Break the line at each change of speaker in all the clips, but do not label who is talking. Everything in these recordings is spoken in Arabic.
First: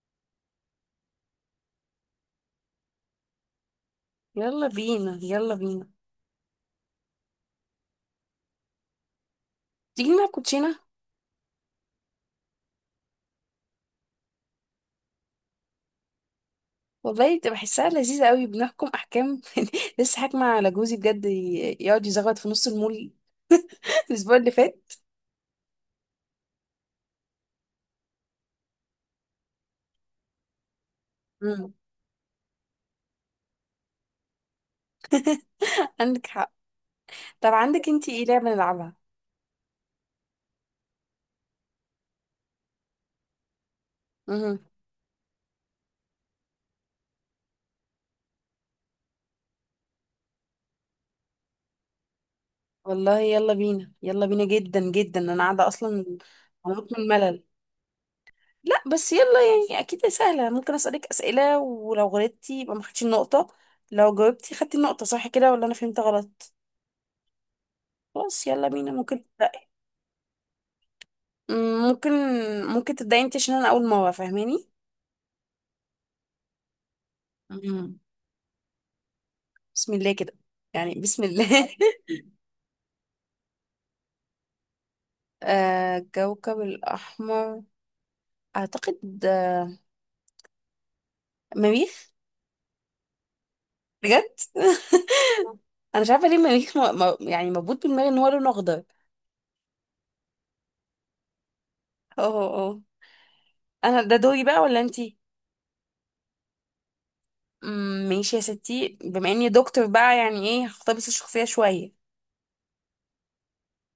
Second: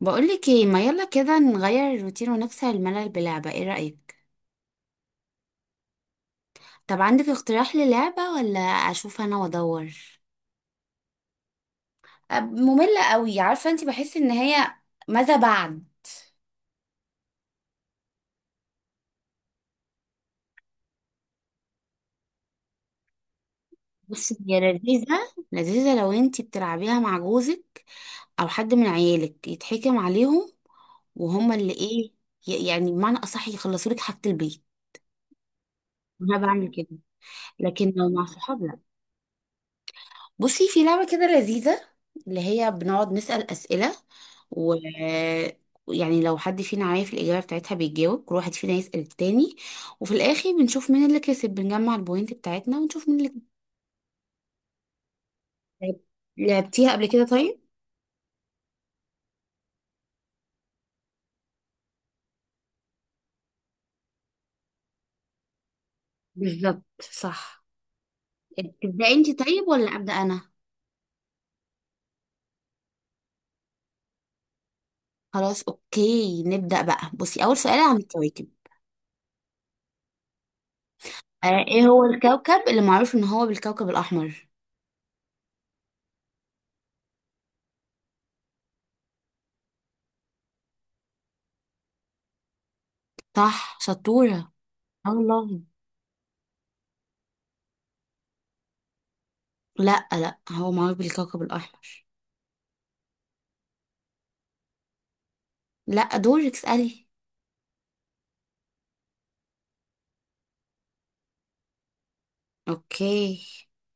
بقولك ايه، ما يلا كده نغير الروتين ونكسر الملل بلعبة. ايه رأيك؟
يلا بينا يلا بينا.
طب عندك اقتراح للعبة، ولا اشوف انا وادور؟
تيجي نلعب كوتشينة.
مملة قوي. عارفة انت؟ بحس ان هي ماذا بعد.
والله تبقى بحسها لذيذة قوي، بنحكم أحكام. لسه حاكمة على جوزي بجد، يقعد يزغط في نص المول. الأسبوع
بصي
اللي
هي
فات.
لذيذة لذيذة لو انتي بتلعبيها مع جوزك او حد من عيالك، يتحكم عليهم وهما
مم.
اللي ايه، يعني بمعنى اصح يخلصوا لك حاجة البيت.
عندك
انا
حق.
بعمل كده.
طب عندك
لكن لو
انتي ايه
مع
لعبة
صحابك،
نلعبها؟
بصي في لعبة كده لذيذة، اللي هي بنقعد نسأل أسئلة،
مم.
و يعني لو حد فينا عارف الإجابة بتاعتها بيتجاوب، كل واحد فينا يسأل التاني، وفي الآخر بنشوف مين اللي كسب. بنجمع البوينت بتاعتنا ونشوف مين
والله
اللي
يلا بينا يلا بينا جدا جدا، أنا قاعدة
كسب.
أصلا. هموت
لعبتيها
من
قبل كده
الملل.
طيب؟
لا، بس يلا. يعني أكيد سهلة، ممكن أسألك أسئلة، ولو غلطتي يبقى ما خدتش النقطة، لو جاوبتي خدتي النقطة، صح كده ولا أنا فهمت غلط؟
بالظبط صح.
خلاص يلا بينا.
تبدأي
ممكن،
انت طيب ولا أبدأ أنا؟
مم، ممكن ممكن تبدأي انت عشان انا اول مرة فاهماني.
خلاص أوكي نبدأ بقى. بصي، أول سؤال عن
مم.
الكواكب.
بسم الله كده، يعني بسم
آه،
الله.
إيه هو الكوكب اللي معروف إن هو بالكوكب الأحمر؟
آه، الكوكب الأحمر أعتقد مريخ.
صح،
بجد؟
شطورة. الله.
أنا مش عارفة ليه مريخ يعني مربوط بدماغي إن هو لونه أخضر.
لا لا، هو معروف بالكوكب الأحمر.
اه اه اه. أنا ده دوري بقى ولا أنتي؟
لا، دورك اسألي.
ماشي يا ستي، بما إني دكتور بقى يعني إيه، هختار بس الشخصية شوية.
اوكي.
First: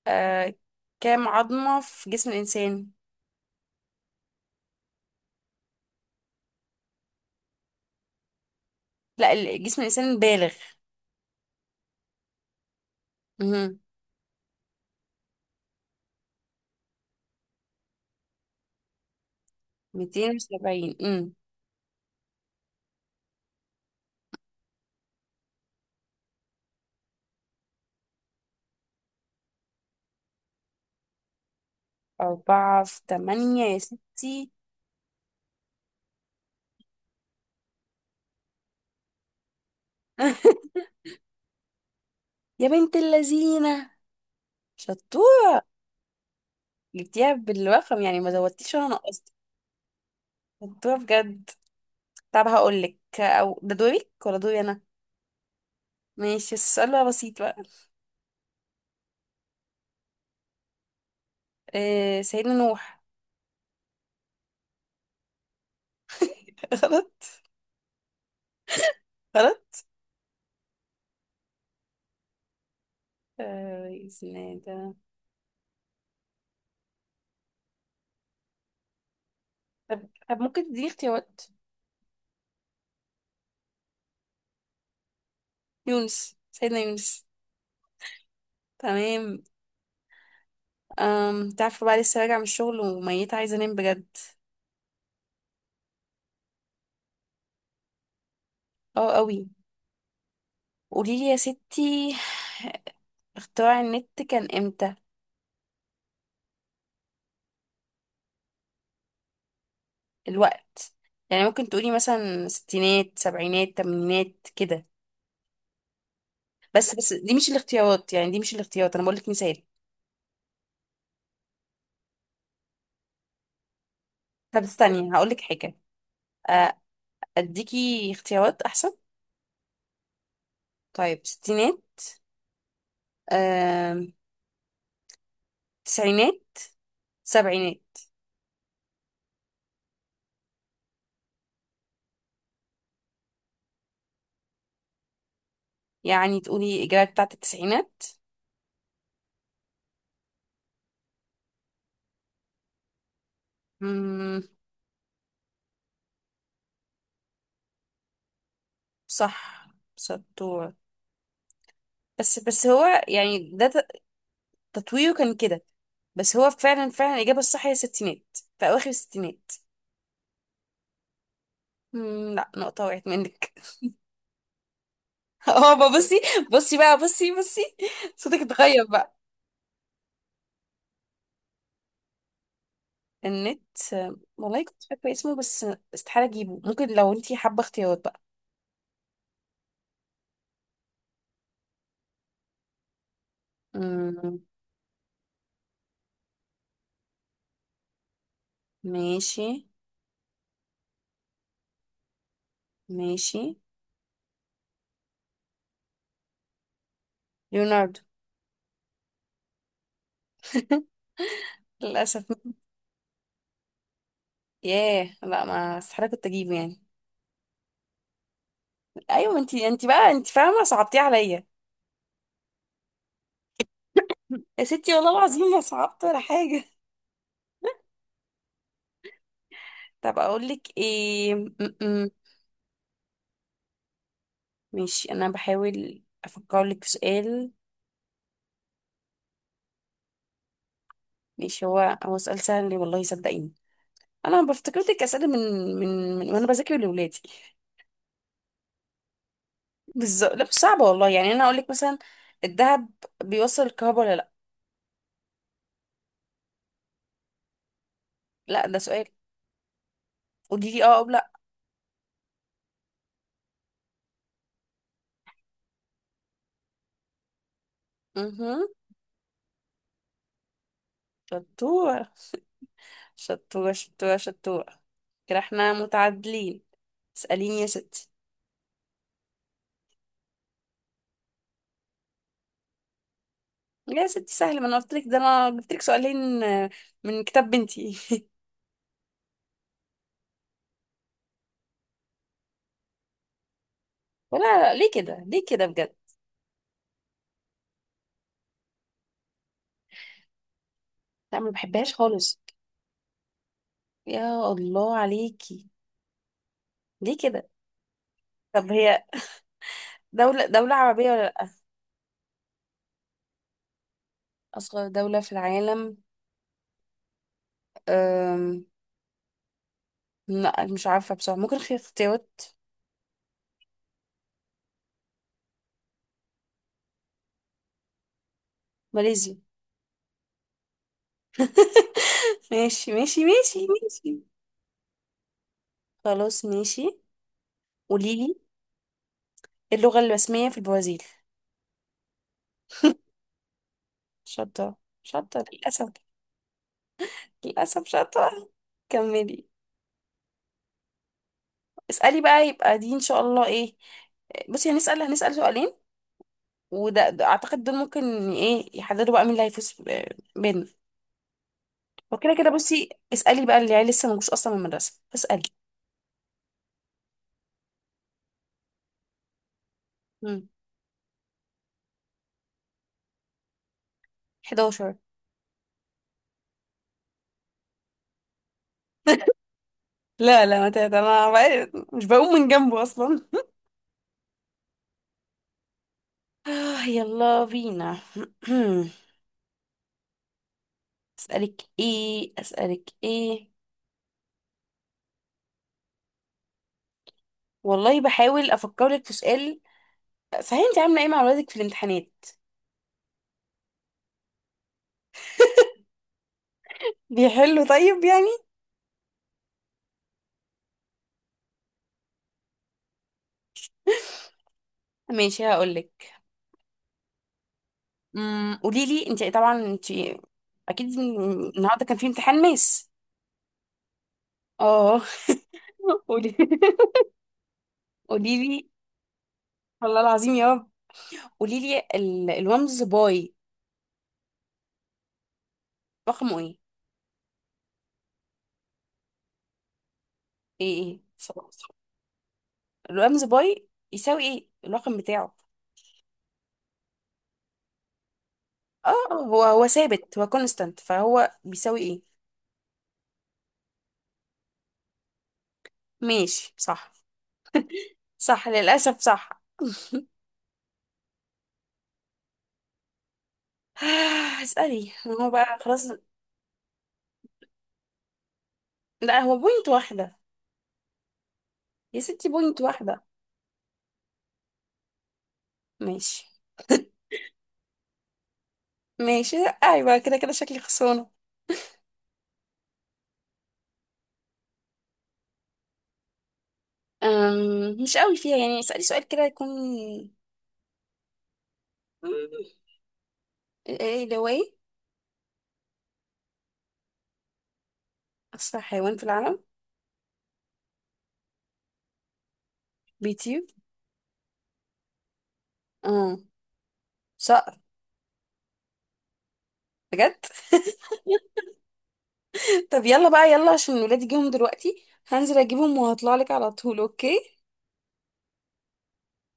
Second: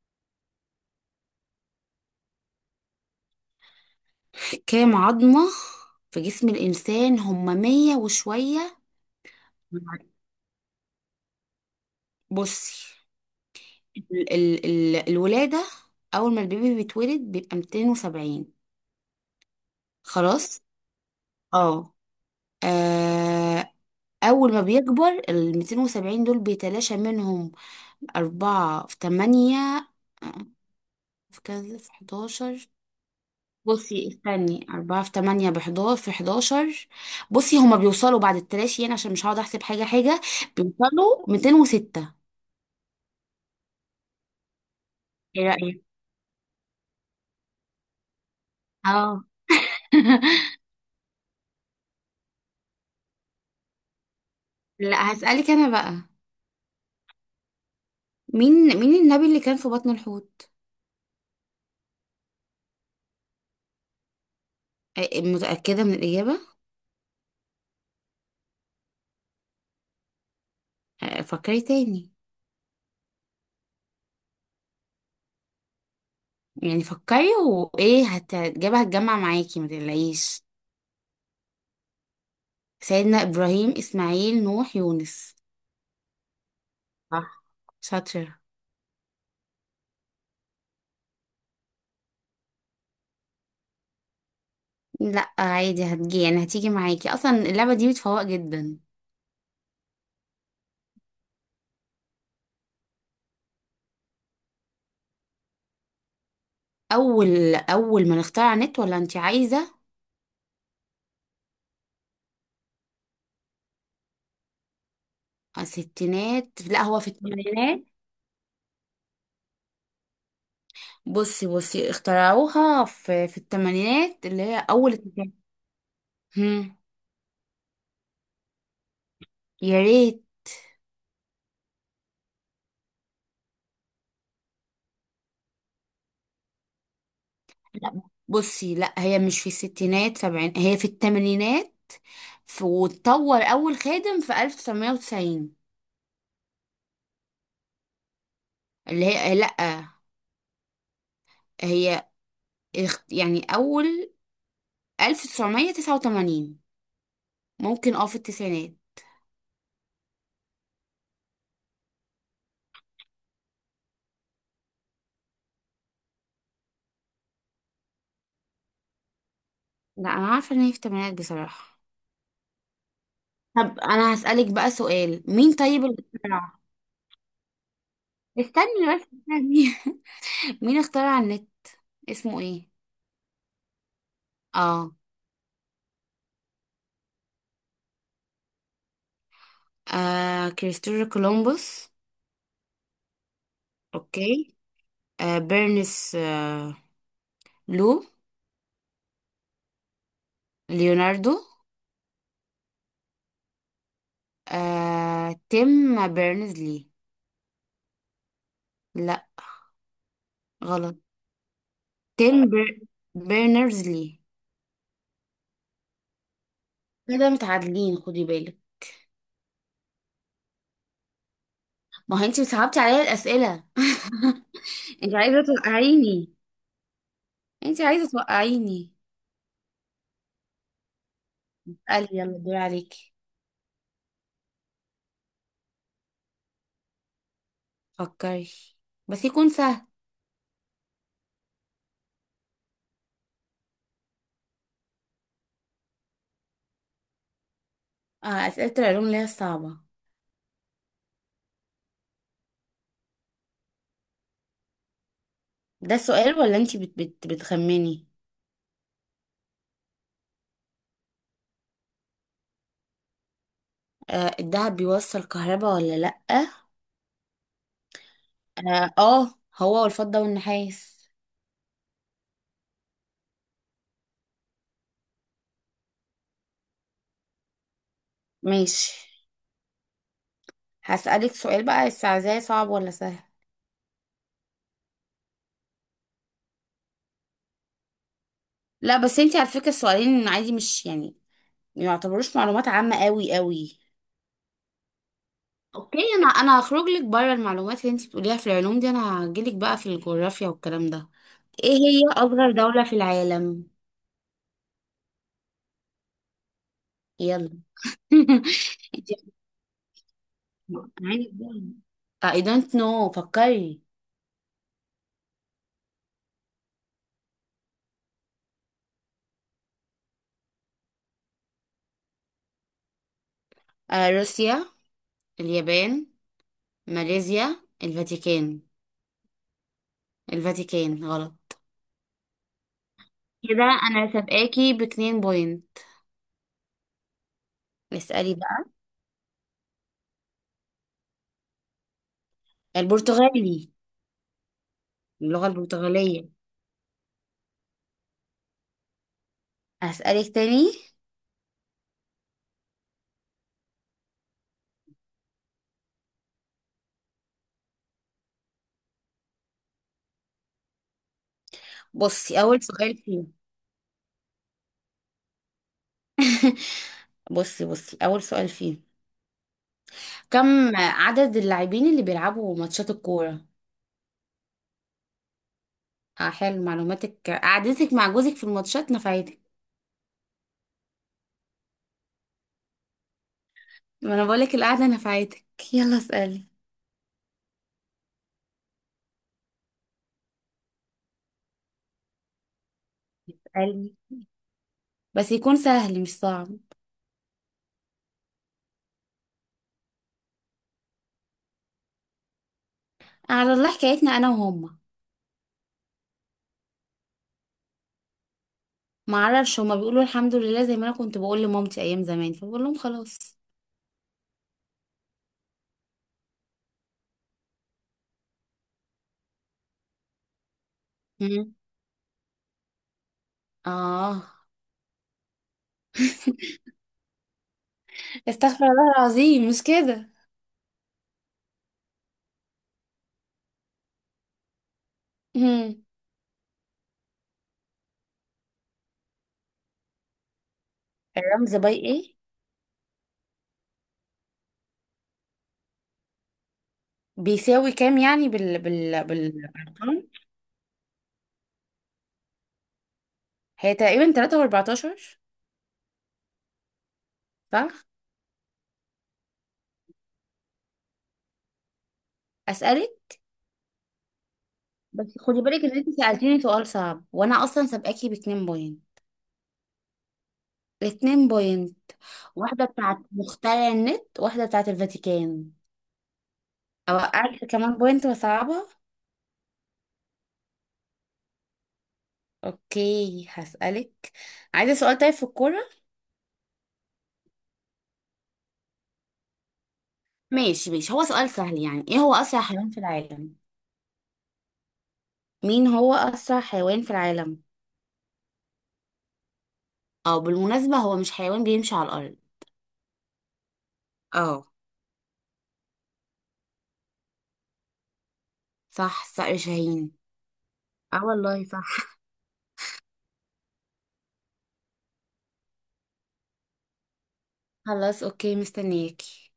آه. كام عظمة في جسم الإنسان؟
كام عظمة في جسم الإنسان هما مية وشوية.
لا، جسم الإنسان البالغ.
بصي،
مهم.
ال الولادة، أول ما البيبي بيتولد بيبقى 270. خلاص.
270. مم.
اه آه، أول ما بيكبر ال 270 دول بيتلاشى منهم أربعة في تمانية. آه، في كذا، في 11.
أربعة في تمانية يا
بصي
ستي.
استني، أربعة في تمانية بحداشر في حداشر. بصي هما بيوصلوا بعد التلاشي، يعني عشان مش هقعد أحسب حاجة حاجة، بيوصلوا ميتين وستة.
يا بنت اللذينة،
ايه
شطورة.
رأيك؟
جبتيها بالرقم يعني، ما زودتيش ولا
اه.
نقصتي. شطورة بجد. طب هقولك، أو ده دورك ولا دوري أنا؟
لا هسألك أنا بقى.
ماشي، السؤال بقى بسيط بقى.
مين النبي اللي كان في بطن الحوت؟
آه، سيدنا نوح.
آه، متأكدة من الإجابة؟
غلط، غلط.
آه، فكري تاني.
آه، اسمه ده.
يعني فكري، الإجابة هتجمع معاكي ما
طب
تقلقيش.
ممكن تديني اختيارات.
سيدنا إبراهيم، إسماعيل، نوح، يونس.
يونس، سيدنا يونس.
صح، شاطرة.
تمام. أم تعرفوا بقى، لسه راجعة من الشغل وميتة عايزة أنام بجد.
لا عادي، هتجي يعني هتيجي معاكي، أصلا اللعبة دي بتفوق جدا.
اه قوي. قوليلي يا ستي، اختراع النت كان امتى؟
اول ما نختار على النت، ولا انت عايزه؟
الوقت، يعني ممكن تقولي مثلا ستينات، سبعينات، تمانينات كده.
آه، ستينات. لا
بس
هو في
بس دي مش
الثمانينات.
الاختيارات، يعني دي مش الاختيارات، انا بقولك مثال.
بصي اخترعوها في الثمانينات، اللي
طب
هي اول
استني هقولك
التسعينات.
حاجة.
هم،
آه، اديكي اختيارات احسن.
يا ريت.
طيب، ستينات، آم، تسعينات، سبعينات.
لا بصي، لا هي مش في الستينات، سبعين، هي في الثمانينات. في واتطور اول خادم في 1990،
يعني تقولي الإجابة بتاعت التسعينات؟
اللي هي لا، هي يعني اول،
مم،
1989، ممكن اه في التسعينات.
صح، شطورة. بس هو يعني ده، تطويره كان كده، بس هو فعلا فعلا الإجابة الصح هي الستينات، في أواخر الستينات.
لا انا عارفه ان هي في الثمانينات بصراحه.
لا، نقطة وقعت منك.
طب انا هسألك بقى سؤال. مين
اه
طيب
بقى
اللي
بصي،
اخترع؟
بصي بقى بصي بصي، صوتك اتغير
استني بس
بقى.
استني مين اخترع النت؟ اسمه ايه؟
النت، والله كنت
اه،
فاكرة اسمه بس، استحالة أجيبه. ممكن لو انتي حابة اختيارات بقى.
آه كريستوفر كولومبوس،
مم،
اوكي. آه بيرنس، آه. لو
ماشي،
ليوناردو.
ماشي،
آه، تيم بيرنز لي.
ليوناردو.
لا، غلط.
للأسف.
تيم بيرنرز لي.
ياه، لا، ما استحالة كنت أجيبه يعني.
كده متعادلين، خدي بالك.
أيوة، ما انتي بقى انتي فاهمة، صعبتيه عليا.
ما هو انت صعبتي عليا الأسئلة.
يا ستي والله
انت عايزة
العظيم ما صعبت ولا
توقعيني،
حاجة.
انت عايزة توقعيني.
طب اقول لك ايه،
قال يلا، دور عليكي.
ماشي، انا بحاول افكر لك في سؤال.
فكري، بس يكون سهل.
ماشي، هو سؤال سهل والله صدقيني. انا بفتكر لك اسئله من، وانا بذاكر لاولادي.
آه، أسئلة العلوم اللي هي الصعبة.
بالظبط. لا، مش صعبه والله، يعني انا اقول لك مثلا، الذهب بيوصل الكهرباء ولا لا؟
ده السؤال ولا انتي بت بتخمني؟
لا، ده سؤال، قولي لي اه او لا.
آه، الدهب بيوصل كهربا ولا لأ؟
اها.
اه آه، هو والفضة والنحاس.
شطوره. شطوره، شطوره، شطوره. كده احنا متعادلين، اساليني يا ستي.
ماشي. هسألك سؤال بقى، بس عايزاه صعب ولا سهل؟
يا ستي سهل، ما انا قلت لك ده انا جبت لك سؤالين، من كتاب بنتي.
لا بس انتي على فكرة السؤالين عادي، مش يعني ما يعتبروش معلومات عامة قوي قوي.
لا لا، ليه كده، ليه كده، بجد.
اوكي، انا هخرج لك بره المعلومات اللي انتي بتقوليها في العلوم دي. انا هجيلك بقى في الجغرافيا والكلام ده.
لا، ما
ايه
بحبهاش
هي
خالص.
اصغر دولة في العالم؟
يا الله عليكي، ليه كده.
يلا.
طب هي،
انت.
دولة عربية ولا
عادي
لأ؟
جدا. I don't know، فكري.
أصغر دولة في العالم، أم... لا، مش عارفة بصراحة. ممكن في اختيارات؟
آه، روسيا، اليابان، ماليزيا، الفاتيكان.
ماليزيا.
الفاتيكان، غلط.
ماشي ماشي
كده
ماشي
انا
ماشي.
سابقاكي باتنين بوينت.
خلاص ماشي،
اسألي
قوليلي.
بقى.
اللغة الرسمية في البرازيل.
البرتغالي.
شاطرة، شاطرة،
اللغة
للأسف.
البرتغالية.
للأسف شاطرة. كملي.
هسألك تاني.
اسألي بقى، يبقى دي إن شاء الله إيه. بصي، هنسأل سؤالين، وده، اعتقد دول ممكن ايه يحددوا بقى مين اللي هيفوز بيننا. وكده
بصي،
كده،
أول
بصي
سؤال فيه.
اسالي بقى، اللي يعني لسه مجوش اصلا من المدرسه، اسالي.
بصي أول سؤال فيه،
امم
كم عدد اللاعبين اللي بيلعبوا ماتشات الكورة؟
11.
آه، حلو، معلوماتك قعدتك مع جوزك في الماتشات نفعتك.
لا لا، ما تهت انا، بقى مش بقوم من جنبه اصلا.
ما انا بقولك القعده نفعتك. يلا اسالي.
آه، يلا بينا. اسالك ايه، اسالك ايه.
اسألي، بس يكون سهل مش صعب.
والله بحاول افكر لك في سؤال. صحيح، انت عامله ايه مع اولادك في الامتحانات؟
على الله حكايتنا انا وهما.
بيحلوا طيب يعني؟
ما اعرفش، هما بيقولوا الحمد لله زي ما انا كنت بقول لمامتي ايام زمان، فبقول لهم خلاص.
ماشي هقول لك، قولي لي انت طبعا انت اكيد.
مم.
النهارده كان في امتحان ماس.
اه.
اه. قولي قولي لي.
استغفر الله العظيم مش
والله
كده.
العظيم يا رب، قولي لي الرمز باي،
مم.
رقمه ايه
الرمز
صح.
باي ايه؟
الرمز باي يساوي ايه الرقم بتاعه؟
بيساوي كام يعني بال
اه، هو
بالارقام؟
ثابت، هو كونستانت، فهو بيساوي ايه؟
هي تقريبا 3.14.
ماشي صح.
صح.
صح للاسف صح.
اسالك.
اسالي، ما
بس
هو
خدي
بقى
بالك ان
خلاص.
انت سالتيني سؤال صعب، وانا اصلا سابقاكي باتنين بوينت.
لا، هو بوينت واحده.
الاتنين بوينت،
يا ستي بوينت
واحدة بتاعت
واحده.
مخترع النت، واحدة بتاعت الفاتيكان.
ماشي.
اوقعك كمان بوينت وصعبة.
ماشي. ايوه كده، كده شكلي خسرانه.
اوكي، هسألك. عايزة سؤال طيب في الكورة؟
مش قوي فيها يعني، اسالي سؤال كده يكون.
ماشي ماشي، هو سؤال سهل. يعني ايه هو اسرع حيوان في العالم؟
ايه ده واي؟
مين هو اسرع حيوان في العالم؟
اسرع حيوان في العالم.
او بالمناسبة هو مش حيوان بيمشي على الارض.
بيطير.
اه.
اه. صقر.
صح، صقر شاهين.
بجد؟
اه والله صح.
طب يلا بقى يلا، عشان ولادي جيهم دلوقتي، هنزل اجيبهم وهطلع لك على طول، اوكي.
خلاص، اوكي، مستنياكي.